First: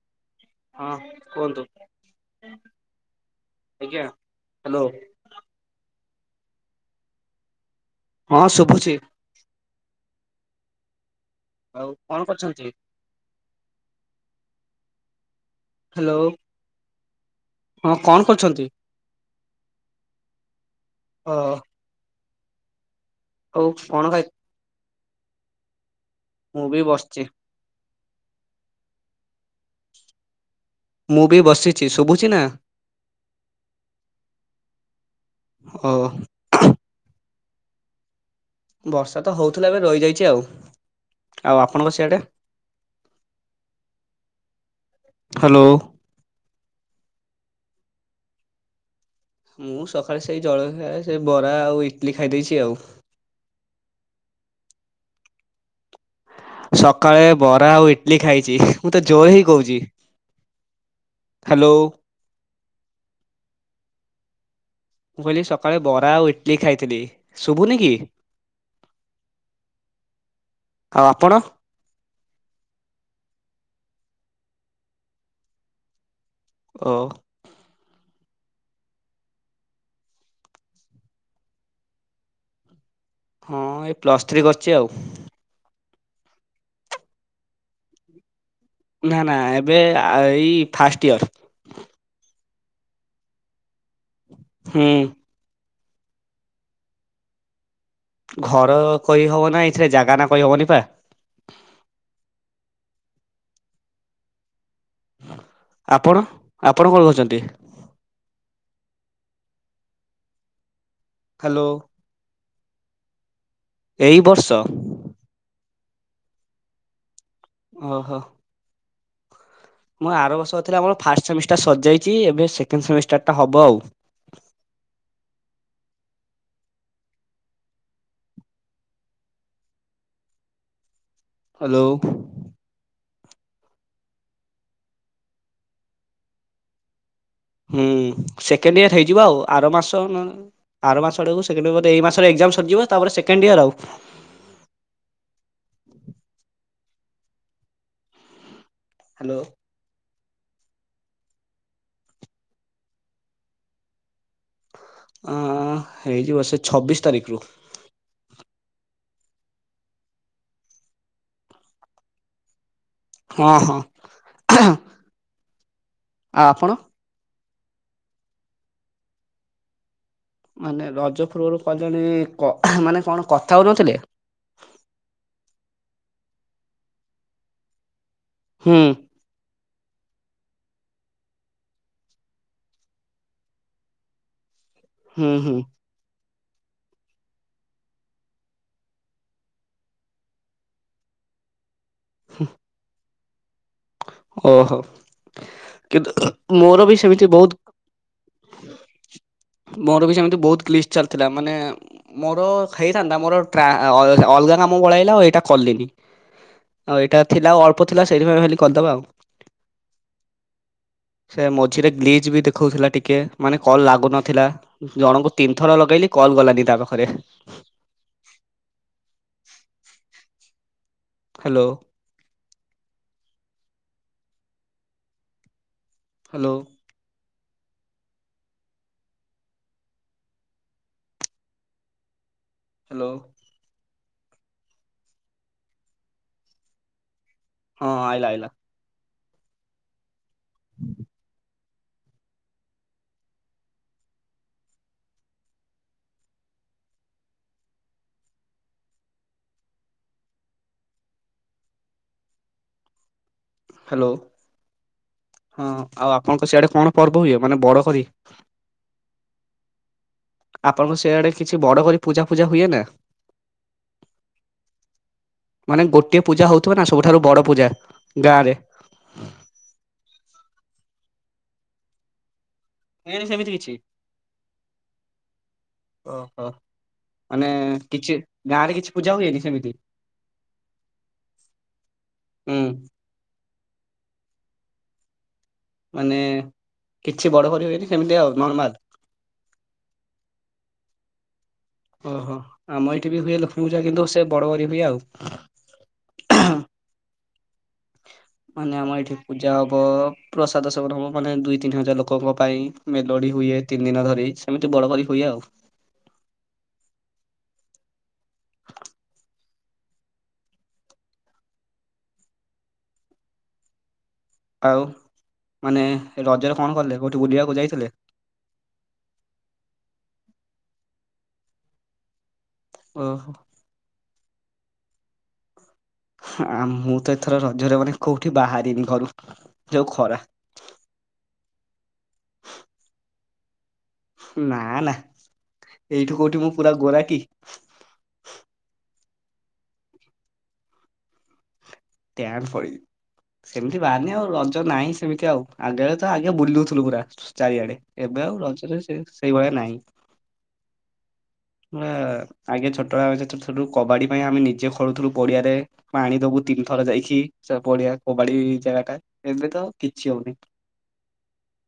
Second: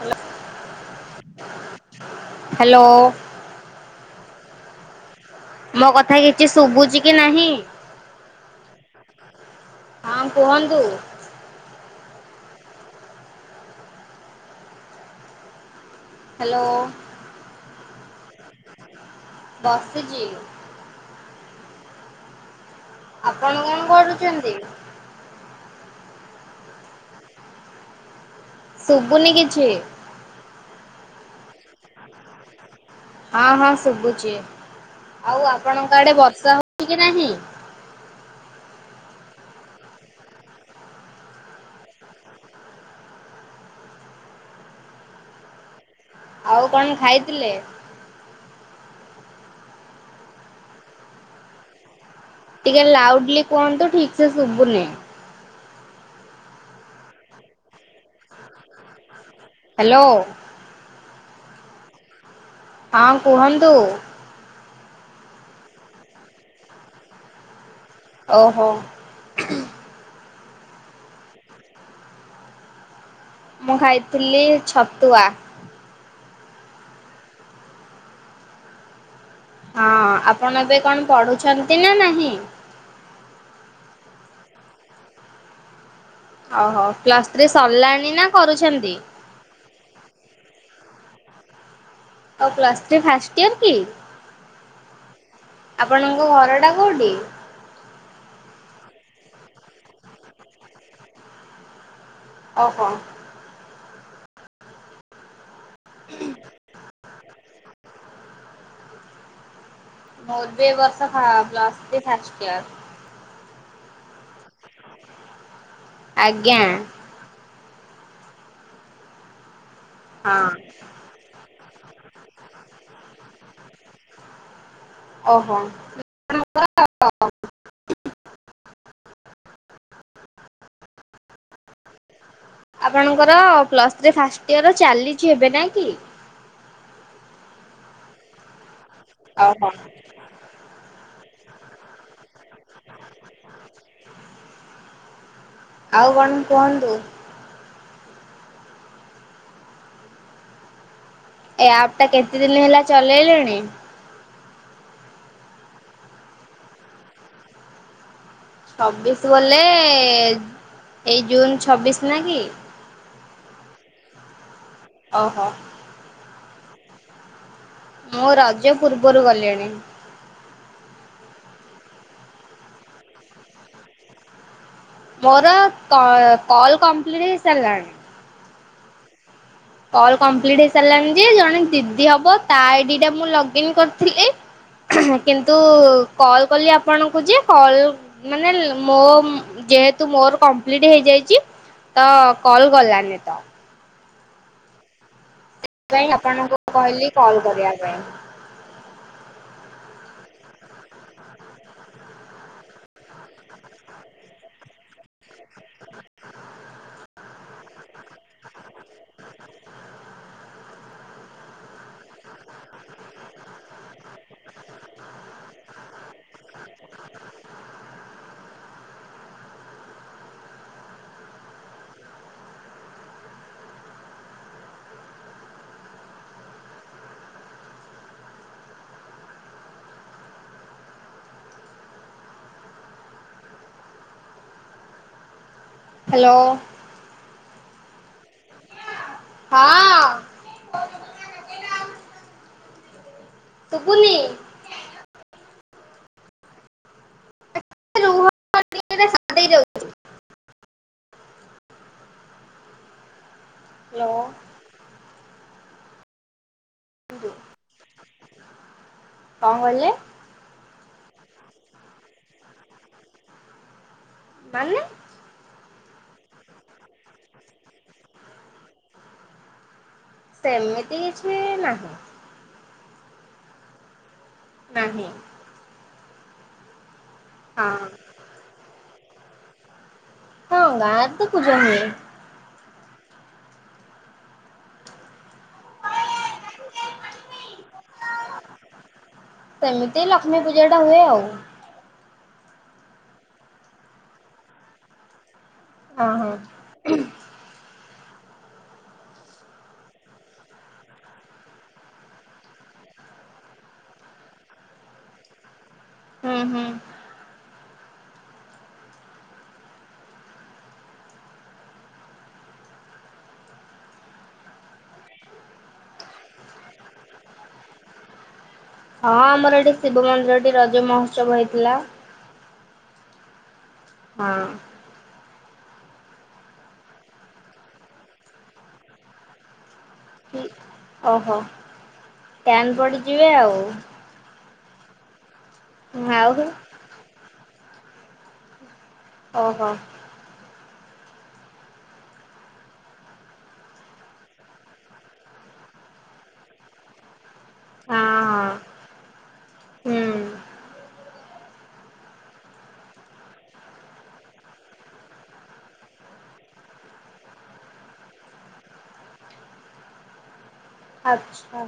Hello. ହଁ କୁହନ୍ତୁ hello ଆଜ୍ଞା ହ୍ୟାଲୋ ମୋ କଥା କିଛି ଶୁଭୁଚି କି ନାହିଁ? ହଁ ଶୁଭୁଚି। ହଁ କୁହନ୍ତୁ। ଆଉ କଣ କରୁଛନ୍ତି। ହ୍ୟାଲୋ ହ କଣ କରୁଛନ୍ତି। ବସିଛି। ଓ ଆପଣ କଣ କରୁଛନ୍ତି? ମୁଁ ବି ବସଛି। ଶୁଭୁନି କିଛି। ମୁଁ ବି ବସିଛି ଶୁଭୁଛି ନା। ହଁ ହଁ ଶୁଭୁଛି ଆଉ ଓ ଆପଣଙ୍କ ଆଡେ ବର୍ଷା ହଉଛି କି ନାହିଁ। ବର୍ଷା ତ ହଉଥିଲା ଏବେ ରହିଯାଇଛି ଆଉ ଆଉ ଆପଣଙ୍କ ସିଆଡ଼େ। ହ୍ୟାଲୋ। ଆଉ କଣ ଖାଇଥିଲେ? ମୁଁ ସକାଳେ ସେଇ ଜଳଖିଆ ସେ ବରା ଆଉ ଇଡିଲି ଖାଇ ଦେଇଛି। ଟିକେ ଲାଉଡଲି କୁହନ୍ତୁ ଠିକ ସେ ଶୁଭୁନି। ସକାଳେ ବରା ଆଉ ଇଟଲିି ଖାଇଛି ମୁଁ ତ ଜୋର ହେଇ କହୁଛି। ହ୍ୟାଲୋ। ହ୍ୟାଲୋ। ହଁ କୁହନ୍ତୁ। ମୁଁ କହିଲି ସକାଳେ ବରା ଆଉ ଇଟଲିି ଖାଇଥିଲି ଶୁଭୁନି କି? ଓହୋ। ଆଉ ଆପଣ। ମୁଁ ଖାଇଥିଲି ଛତୁଆ। ଓ। ହଁ ଆପଣ ଏବେ କଣ ପଢୁଛନ୍ତି ନା ନାହିଁ? ହଁ ଏଇ ପ୍ଲସ୍ ଥ୍ରୀ କରିଛି ଆଉ। ଓହୋ ପ୍ଲସ ଥ୍ରୀ ସରିଲାଣି ନା କରୁଛନ୍ତି। ନା ନା ଏବେ ଏଇ ଫାଷ୍ଟ ଇୟର। ଓ ପ୍ଲସ ଥ୍ରି ଫାଷ୍ଟ ଇୟର କି। ହୁଁ। ଆପଣଙ୍କ ଘରଟା କୋଉଠି। ଘର କହିହବ ନା ଏଥିରେ ଜାଗା ନା କହିହବନି ପା। ଓହୋ। ଆପଣ ଆପଣ କୋଉଠି ରହୁଛନ୍ତି। ମୋର ବି ବର୍ଷ hello plus three first year. ଏହି ବର୍ଷ। ଆଜ୍ଞା। ଓହୋ ଓହୋ। ମୁଁ ଆର ହଁ ବର୍ଷ ଥିଲା ଆମର ଫାଷ୍ଟ ସେମିଷ୍ଟାର ସରିଯାଇଛି ଏବେ ସେକେଣ୍ଡ ସେମିଷ୍ଟାରଟା ହବ ଆଉ। ଓହୋ ଓହୋ। ହ୍ୟାଲୋ। ଆପଣଙ୍କର ପ୍ଲସ ଥ୍ରି ଫାଷ୍ଟ ଇୟର ଚାଲିଛି ହେବେ ନା କି। ହୁଁ ସେକେଣ୍ଡ ଇୟର ହେଇଯିବ ଓହୋ ଆର ମାସ। ଆର ମାସ ଆଡକୁ ଏଇ ମାସର ଏକ୍ସାମ ସରିିବ ତାପରେ ସେକଣ୍ଡ ଇୟର ଆଉ। ଆଉ କଣ କୁହନ୍ତୁ। ହ୍ୟାଲୋ। ଏ ଆପ୍ ଟା କେତେ ଦିନ ହେଲା ଚଲେଇଲେଣି? ଅଁ, ହେଇଯିବ ସେ ଛବିଶ ତାରିଖରୁ। ଛବିଶ ବଲେ ଏଇ ଜୁନ ଛବିଶ ନା କି? ହଁ, ହଁ। ଓହୋ। ଆ, ଆପଣ? ମୁଁ ରଜ ପୂର୍ବରୁ ଗଲିଣି। ମାନେ ରଜପୂର୍ବରୁ କଲେଣି କ-ମାନେ କଣ କଥା ହଉନଥିଲେ? ମୋର କ-କଲ୍ କମ୍ପ୍ଲିଟ୍ ହେଇସାରିଲାଣି। ହୁଁ। କଲ୍ କମ୍ପ୍ଲିଟ୍ ହେଇସାରିଲାଣି ଯେ ଜଣେ ଦିଦି ହବ ତା ଆଇଡି ଟା ମୁଁ ଲଗ୍ଇନ କରିଥିଲି। [unintelligible] କିନ୍ତୁ ହୁଁ କଲ୍ କଲି ଆପଣଙ୍କୁ ଯେ କଲ୍ ମାନେ ମୋ ଯେହେତୁ ମୋର କମ୍ପ୍ଲିଟ୍ ହେଇଯାଇଚି। ତ କଲ୍ ଗଲାନି। ଓହୋ, ସେଥିପାଇଁ କିନ୍ତୁ ଆପଣଙ୍କୁ ମୋର ବି କହିଲି ସେମିତି କଲ୍ ବହୁତ କରିବା ପାଇଁ ମୋର ବି ସେମିତି ବହୁତ ଗ୍ଲିସ୍ ଚାଲିଥିଲା ମାନେ ମୋର ହେଇଥାନ୍ତା ମୋର ଟ୍ରା ଅଲଗା ଅଲଗା କାମ ପଳିଆଇଲା ଆଉ ଏଇଟା କଲିନି, ଆଉ ଏଇଟା ଥିଲା ଆଉ ଅଳ୍ପ ଥିଲା ସେଇଥିପାଇଁ ଭାବିଲି କରିଦବା ଆଉ। ସେ ମଝିରେ ଗ୍ଲିଚ୍ ବି ଦେଖଉଥିଲା ଟିକେ ମାନେ କଲ୍ ଲାଗୁ ନ ଥିଲା ଜଣଙ୍କୁ ତିନି ଥର ଲଗେଇଲି କଲ୍ ଗଲାନି ତା ପାଖରେ। ହ୍ୟାଲୋ। ହ୍ୟାଲୋ। ହ୍ୟାଲୋ। ହ୍ୟାଲୋ। ହଁଁ ଆଇଲା ଆଇଲା। ହଁ [unintelligible] ଶୁଭୁନି। [inaudible] ଯାଉଛି। ହ୍ୟାଲୋ, ହଁ ଆଉ ଆପଣଙ୍କ ସିଆଡେ କଣ ପର୍ବ ହୁଏ ମାନେ ବଡ କରି? କଣ କହିଲେ? ଆପଣଙ୍କ ସେଆଡେ କିଛି ବଡ କରି ପୂଜା ଫୂଜା ହୁଏ ନା? ମାନେ? ମାନେ ଗୋଟିଏ ପୂଜା ହଉଥିବ ନା ସବୁଠାରୁ ବଡ଼ ପୂଜା ଗାଁ ରେ। ସେମିତି କିଛି ନାହିଁ। ହୁଏନି ସେମିତି କିଛି। ନାହିଁ। ଓହୋ, ମାନେ ହଁ କିଛି ଗାଁ ରେ କିଛି ପୂଜା ହୁଏନି ସେମିତି? ହଁ ଗାଁ ରେ ତ ପୂଜା ହୁଏ। ହୁଁ। ମାନେ କିଛି ବଡ କରିବେନି ସେମିତି ଆଉ ନର୍ମାଲ୍? ସେମିତି ଲକ୍ଷ୍ମୀ ପୂଜା ଟା ହୁଏ ଆଉ। ଓହୋ, ଆମ ଏଇଠି ବି ହୁଏ ଲକ୍ଷ୍ମୀ ପୂଜା କିନ୍ତୁ ସେ ବଡ କରି ହୁଏ ଆଉ। ଅଁ, ହଁ। ମାନେ ଆମ ଏଇଠି ପୂଜା ହବ ଅ ଅ। ପ୍ରସାଦ ସେବନ ହବ ମାନେ ଦୁଇ ତିନି ହଜାର ଲୋକଙ୍କ ପାଇଁ ମେଲୋଡି ହୁଇଏ ତିନି ଦିନ ଧରି ସେମିତି ବଡ କରି ହୁଇଏ ଆଉ। ହୁଁ ହୁଁ। ଆଉ ମାନେ ରଜରେ କଣ କଲେ କୋଉଠି ବୁଲିବାକୁ ଯାଇଥିଲେ? ହଁ ଆମର ଏଠି ଶିବ ମନ୍ଦିରଠି ରଜ ମହୋତ୍ସବ ହେଇଥିଲା। ଓହୋ। ହଁ। ଆଁ ମୁଁ ତ ଏଥର ରଜରେ ମାନେ କୋଉଠି ବାହାରିନି ଘରୁ ଯୋଉ ଖରା ଓହୋ ଟ୍ୟାନ୍ ପଡ଼ିଯିବେ ଆଉ। ନା ନା ଏଇଠୁ କୋଉଠି ଆଉ ମୁଁ ପୁରା ଗୋରା କି? ଓହୋ। ଟ୍ୟାନ୍ ପଡିବି ସେମିତି ବାହାରିନି ଆଉ ରଜ ନାଇଁ ସେମିତି ଆଉ ଆଗେବେଳେ ତ ଆଗେ ବୁଲୁଥୁଲୁ ପୁରା। ଚାରିଆଡ଼େ ହଁ ଏବେ ଆଉ ହଁ ରଜରେ ସେ ସେଇଭଳିଆ ନାହିଁ। ହୁଁ। ମୂଳା ଆଗେ ଛୋଟ ବେଳେ ଆମେ ଛୋଟ ଥୁଲୁ କବାଡ଼ି ପାଇଁ ଆମେ ନିଜେ ଖେଳୁଥିଲୁ ପଡ଼ିଆରେ ପାଣି ଦବୁୁ ତିନ ଥର ଯାଇକି ସ ପଡ଼ିଆ କବାଡ଼ି ଜାଗାଟା ଏବେ ତ କିଛି ହଉନି। ଆଚ୍ଛା।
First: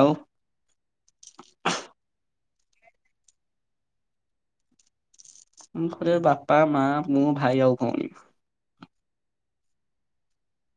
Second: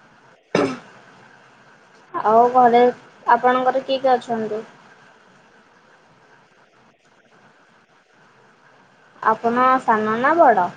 ଆଉଁ? ଆଉ ଘରେ ଆପଣଙ୍କର କିଏ କିଏ ଅଛନ୍ତି? ମୁଁ ଘରେ ବାପା, ମାଆ, ମୁଁ, ଭାଇ ଆଉ ଭଉଣୀ। ଆପନ ସାନ ନା ବଡ଼?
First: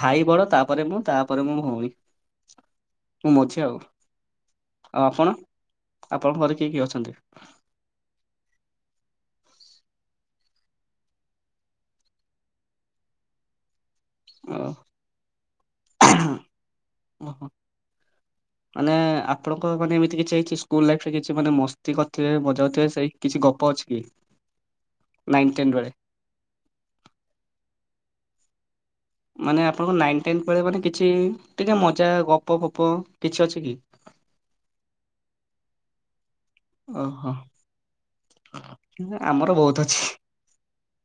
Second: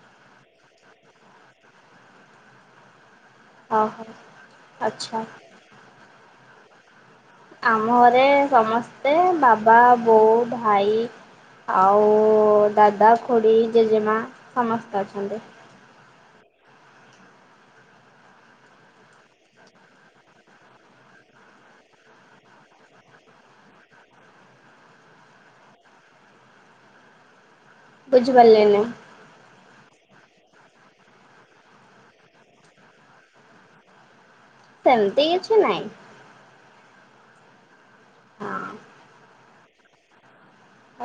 ଭାଇ ବଡ଼ ତାପରେ ମୁଁ ତାପରେ ମୋ ଭଉଣୀ। ମୁଁ ମଝି ଆଉ। ଓହୋ ଆଉ ଆଚ୍ଛା। ଆପଣ ଆପଣଙ୍କ ଘରେ କିଏ କିଏ ଅଛନ୍ତି? ଆମ ଘରେ ସମସ୍ତେ ବାବା, ବୋଉ, ଭାଇ ଆଉ ଦାଦା, ଖୁଡ଼ି, ଜେଜେମା ସମସ୍ତେ ଅଛନ୍ତି। ହୁଁ ଓହୋ। ମାନେ ଏ ଏ ଆପଣଙ୍କ ମାନେ ଏମିତି କିଛି ହେଇଚି ସ୍କୁଲ୍ ଲାଇଫ୍ ରେ କିଛି ମାନେ ମସ୍ତି କରିଥିବେ ମଜାଉଥିବେ ସେଇ କିଛି ଗପ ଅଛି କି? ନାଇନ ଟେନ୍ ରହେ। ବୁଝିପାରିଲିନି। ମାନେ ଆପଣଙ୍କ ନାଇନ ଟେନ୍ଥ ବେଳେ ମାନେ କିଛି ଟିକେ ମଜା ଗପ ଫପ କିଛି ଅଛି କି? ସେମତି କିଛି ନାଇଁ। ଓହୋ। ହଁ ନା ଆମର ବହୁତୁ ଅଛି।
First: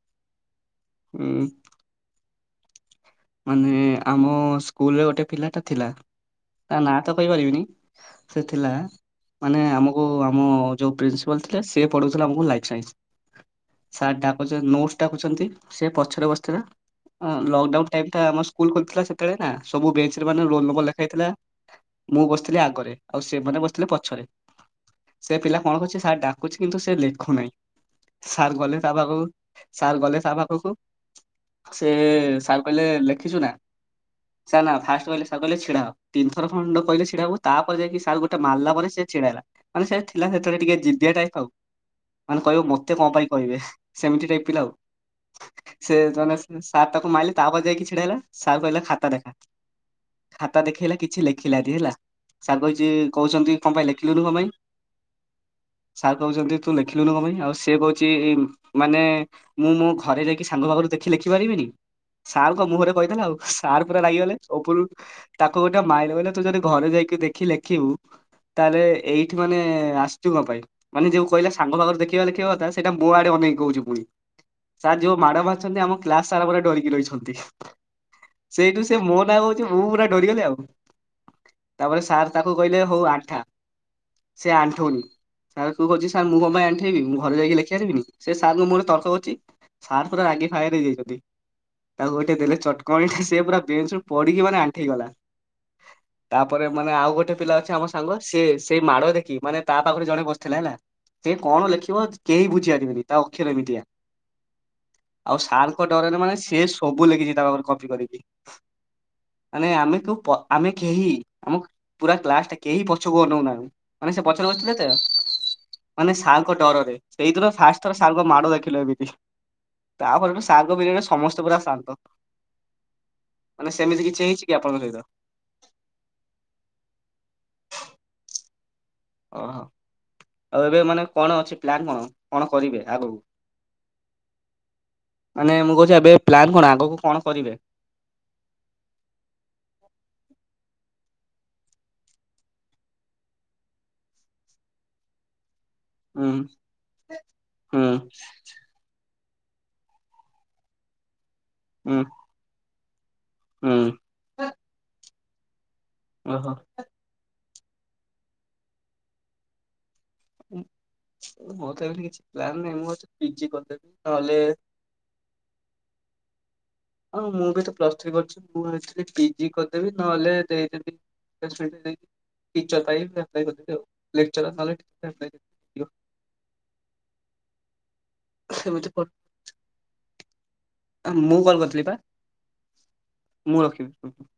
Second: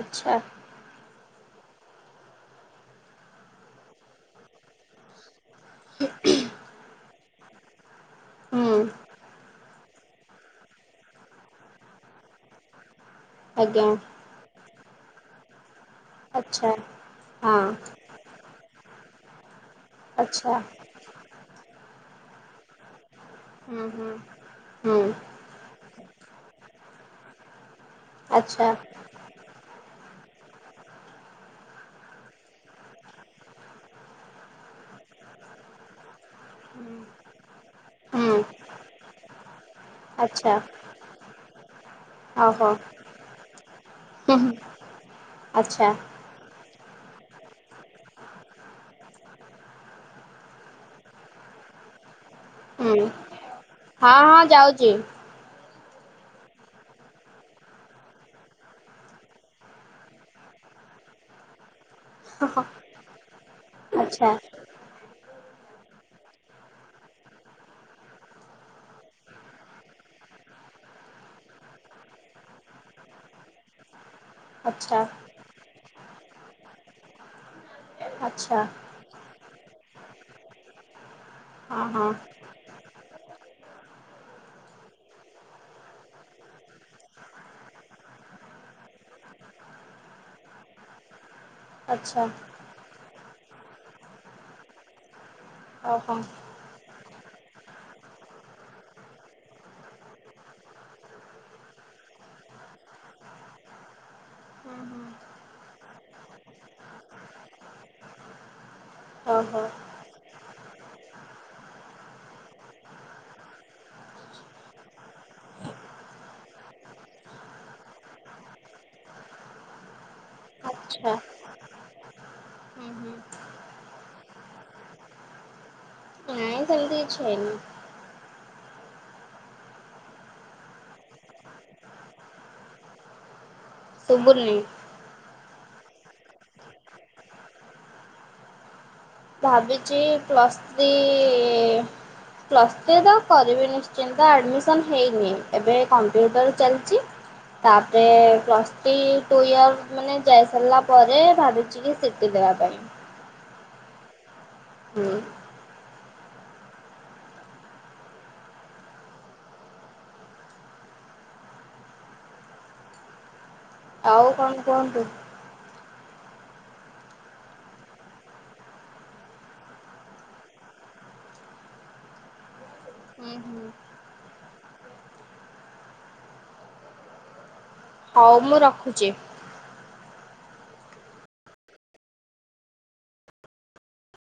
ଆଚ୍ଛା। ଉଁ ମାନେ ଏ ଏ ଆମ ସ୍କୁଲରେ ଗୋଟେ ପିଲାଟା ଥିଲା ତା ନାଁ ତ କହିପାରିବିନି ସେ ଥିଲା ହୁଁ ମାନେ ଆମକ କୁ ଆମ ଯୋଉ ପ୍ରିନ୍ସିପାଲ୍ ଥିଲେ ସିଏ ପଢ଼ଉଥୁଲା ଆମକୁ ଲାଇଫ୍ ସାଇନ୍ସ। ଆଜ୍ଞା ସାର୍ ଡ଼ାକୁଚନ ନୋଟ୍ସ ଡାକୁଛନ୍ତି ସିଏ ପଛର ବସିଥିଲା ଆଚ୍ଛା ହଁ ଲକ୍ଡାଉନ ଏମତା ଆମ ସ୍କୁଲ ଖୋଲି ଥିଲା ସେତେବେଳେ ନା ସବୁ ବେଞ୍ଚରେ ମାନେ ଆଚ୍ଛା ରୋଲ ନମ୍ବର ଲେ ହେଇଥିଲା ମୁଁ ବସଥିଲି ଆଗରେ ଆଉ ସେମାନେ ହୁଁ ବସିଥିଲେ ହୁଁ ପଛରେ। ହୁଁ ସେ ପିଲା କଣ କରଚି ସାର୍ ଡାକୁଚି କିନ୍ତୁ ସେ ଲେଖୁନାଇଁ ସାର୍ ଆଚ୍ଛା ଗଲେ ତା ପାଖକୁ ସାର୍ ଗଲେ ସା ପାଖୁକୁ ସେ ଏ ଏ ସାର୍ କହିଲେ ଲେଖିଚୁ ନା? ସାର୍ ନା ଫାଷ୍ଟ କହିଲେ ସାର୍ କହିଲେ ଛିଡା ହଅ। ତିନିଥର ଖଣ୍ଡ କହିଲେ ସେଟାକୁ ତା ପରେ ଯାଇକି ସାର୍ ଗୋଟେ ହୁଁ ମାରିଲା ପରେ ସେ ଛିଡାହେଲା। ମାନେ ସେ ଥିଲା ଆଚ୍ଛା ସେଥିରେ ଟିକେ ଜିଦିଆ ଟାଇପର ଆଉ। ମାନେ କହିବ ଓହୋ ମତେ କଣ ପାଇଁ କହିବେ? ସେମିତି ହୁଁ ଟାଇପ୍ ହୁଁ ପିଲା ଆଉ। ଆଚ୍ଛା ସେ ଜନେ ସାର ତାକୁ ମାଇଲେ ତାପରେ ଯାଇକି ଛିଡା ହେଲା, ସାର୍ କହିଲେ ଖାତା ଦେଖା। ଖାତା ଦେଖେଇଲା କିଛି ଲେଖିଲାନି ହେଲା। ଶାଗ ହେଇଛି ହୁଁ କହୁଛନ୍ତି କଣ ପାଇଁ ହଁ ଲେଖିଲୁନି କଣ ହଁ ପାଇଁ? ଯାଉଛି ସାର୍ କହୁଛନ୍ତି ତୁ ଲେଖିଲୁନୁ କଣ ପାଇଁ? ଆଉ ସେ କହୁଛି ମାନେ ମୁଁ ମୋ ଘରେ ଯାଇକି ସାଙ୍ଗ ପାଖରୁ ଦେଖି ଲେଖିପାରିବିନି? ସାର୍ଙ୍କ ମୁହଁରେ କହିଦେଲା ଆଉ, ସାର୍ ପୁରା ଆଚ୍ଛା ରାଗିଗଲେ ଉପରୁ ତାକୁ ଗୋଟେ ମାଇଲେ ବଲେ, ତୁ ଯଦି ଘରେ ଯାଇକି ଦେଖି ଲେଖିବୁ ତାହେଲେ ଏଇଠି ମାନେ ଆସିଛୁ କଣ ପାଇଁ? ମାନେ ଯୋଉ କହିଲ ସାଙ୍ଗ ପାଖରେ ଦେଖିବା ଦେଖିବା କଥା ସେଇଟା ମୋ ଆଡେ ଅନେକି କହୁଛି ପୁଣି। ଆଚ୍ଛା ସାର୍ ଯୋଉ ମାଡମାରିଛନ୍ତି ଆମ କ୍ଲାସ ସାରା ପରେ ଡରିକି ରହିଛନ୍ତି ଆଚ୍ଛା ସେଇଠୁ ସେ ମୋ ନାଁ କହୁଛି ମୁଁ ପୁରା ଡରିଗଲି ଆଉ ହଁ ତାପରେ ହଁ ସାର୍ ତା ତାକୁ କହିଲେ ହଉ ଆଣ୍ଠା ସେ ଆଣ୍ଠୁନି। ସାର୍ କୁ କହୁଛି ସାର୍ ମୁଁ କଣ ପାଇଁ ଆଣ୍ଠେଇବି ମୁଁ ଘରେ ଯାଇକି ଲେଖିଆନିବିନି ସେ ସାରଙ୍କ ମୁହଁରେ ଉତ୍ତର ଦେଉଛି। ସାର୍ ପୁରା ରାଗି ଫାୟାର ହେଇଯାଇଛନ୍ତି। ତାକୁ ଆଚ୍ଛା ଗୋଟେ ଦେଲେ ଚଟକଣି ଟା ସେ ପୁରା ବେଞ୍ଚ ପଡିକି ମାନେ ଆଣ୍ଠେଇଗଲା। ଓହୋ। ତାପରେ ମାନେ ଆଉ ଗୋଟେ ପିଲା ଅଛି ଆମ ସାଙ୍ଗ ସେଏ ସେଇ ମାଡ଼ ଦେଖି ମାନେ ତା ପାଖରେ ଜଣେ ବସିଥିଲା ହେଲା। ସେ କଣ ଲେଖିବ କେହି ବୁଝିପାରିବନି ତା ଅକ୍ଷରେ ଏମିତିଆ। ହୁଁ ହୁଁ ଆଉ ସାର୍ଙ୍କ ଡରରେ ମାନେ ସେ ସେ ସବୁ ଲେଖିଛି ତା ପାଖରେ କପି କରିକି ଓହୋ ମାନେ ଆମେ କଉ ପ ଆମେ କେହି ଆମ ପୁରା କ୍ଲାସ ଟା କେହି ପଛକୁ ଅନନାଁ ମାନେ ସେ ପଛରେ ବସିଥିଲେ ତ? ମାନେ ସାର୍ଙ୍କ ଡରରେ ସେଇଦିନ ଫାଷ୍ଟ ଥର ସାର୍ଙ୍କ ମାଡ ଦେଖିଲେ ଏମିତି ତାପରେଠୁ ସାର ଙ୍କ ପିରିଡ଼ୟରେ ଆଚ୍ଛା ସମସ୍ତେ ପୁରା ଶାନ୍ତ ହୁଁ ହୁଁ ମାନେ ସେମିତି କିଛି ହେଇଛି କି ଆପଣଙ୍କ ସହିତ? ନାଇଁ ସେମିତି କିଛି ହେଇନି। ଅ। ଆଉ ଏବେ ମାନେ କଣ ଅଛି ପ୍ଲାନ କଣ କଣ କରିବେ ଆଗକୁ? ସୁବୁଣେଇଁ। ମାନେ ମୁଁ କହୁଛି ଏବେ ପ୍ଲାନ୍ କଣ ଆଗକୁ କଣ କରିବେ? ଭାବିଛି ପ୍ଲସ୍ତ୍ରୀ ପ୍ଲସ୍ ଟେ ତ କରିବି ନିଶ୍ଚିନ୍ତ ଆଡ଼ମିସନ୍ ହେଇନି ଏବେ। ହୁଁ କମ୍ପ୍ୟୁଟର ଚାଲିଛି ହୁଁ ତାପରେ କ୍ଲସ୍ ଟି ଟୁ ଇୟର୍ ମାନେ ଯାଇସାରିଲା ପରେ ଭାବିଛି କି ହୁଁ ସିଟି ଦେବା ପାଇଁ। ହୁଁ। ହୁଁ। ଓହୋ। ମୋ ତ ଏମ କିଛି ପ୍ଲାନ୍ ନାହିଁ ମୁଁ ଛି ପିଜି କରିଦେବି। ଆଉ ନହେଲେ କଣ କୁହନ୍ତୁ? ହଁ ମୁଁ ବି ତ ପ୍ଲସ ଥୀ କରିଛି ମୁଁ ଭାବୁଥିଲି ପିଜି କରିଦେବି ନହେଲେ ଦେଇଦେବି। [unintelligible] ଟିଚର ପାଇଁ ହୁଁ ଆପ୍ଲାୟେ ହୁଁ କରିଦେବି ଆଉ ନେକଚର ନହେଲେ ଟିଚର। ହଉ ସେମିତି ମୁଁ ରଖୁଛି। କଲ୍ କରିଥିଲି ପା। ମୁଁ ରଖିବି ବ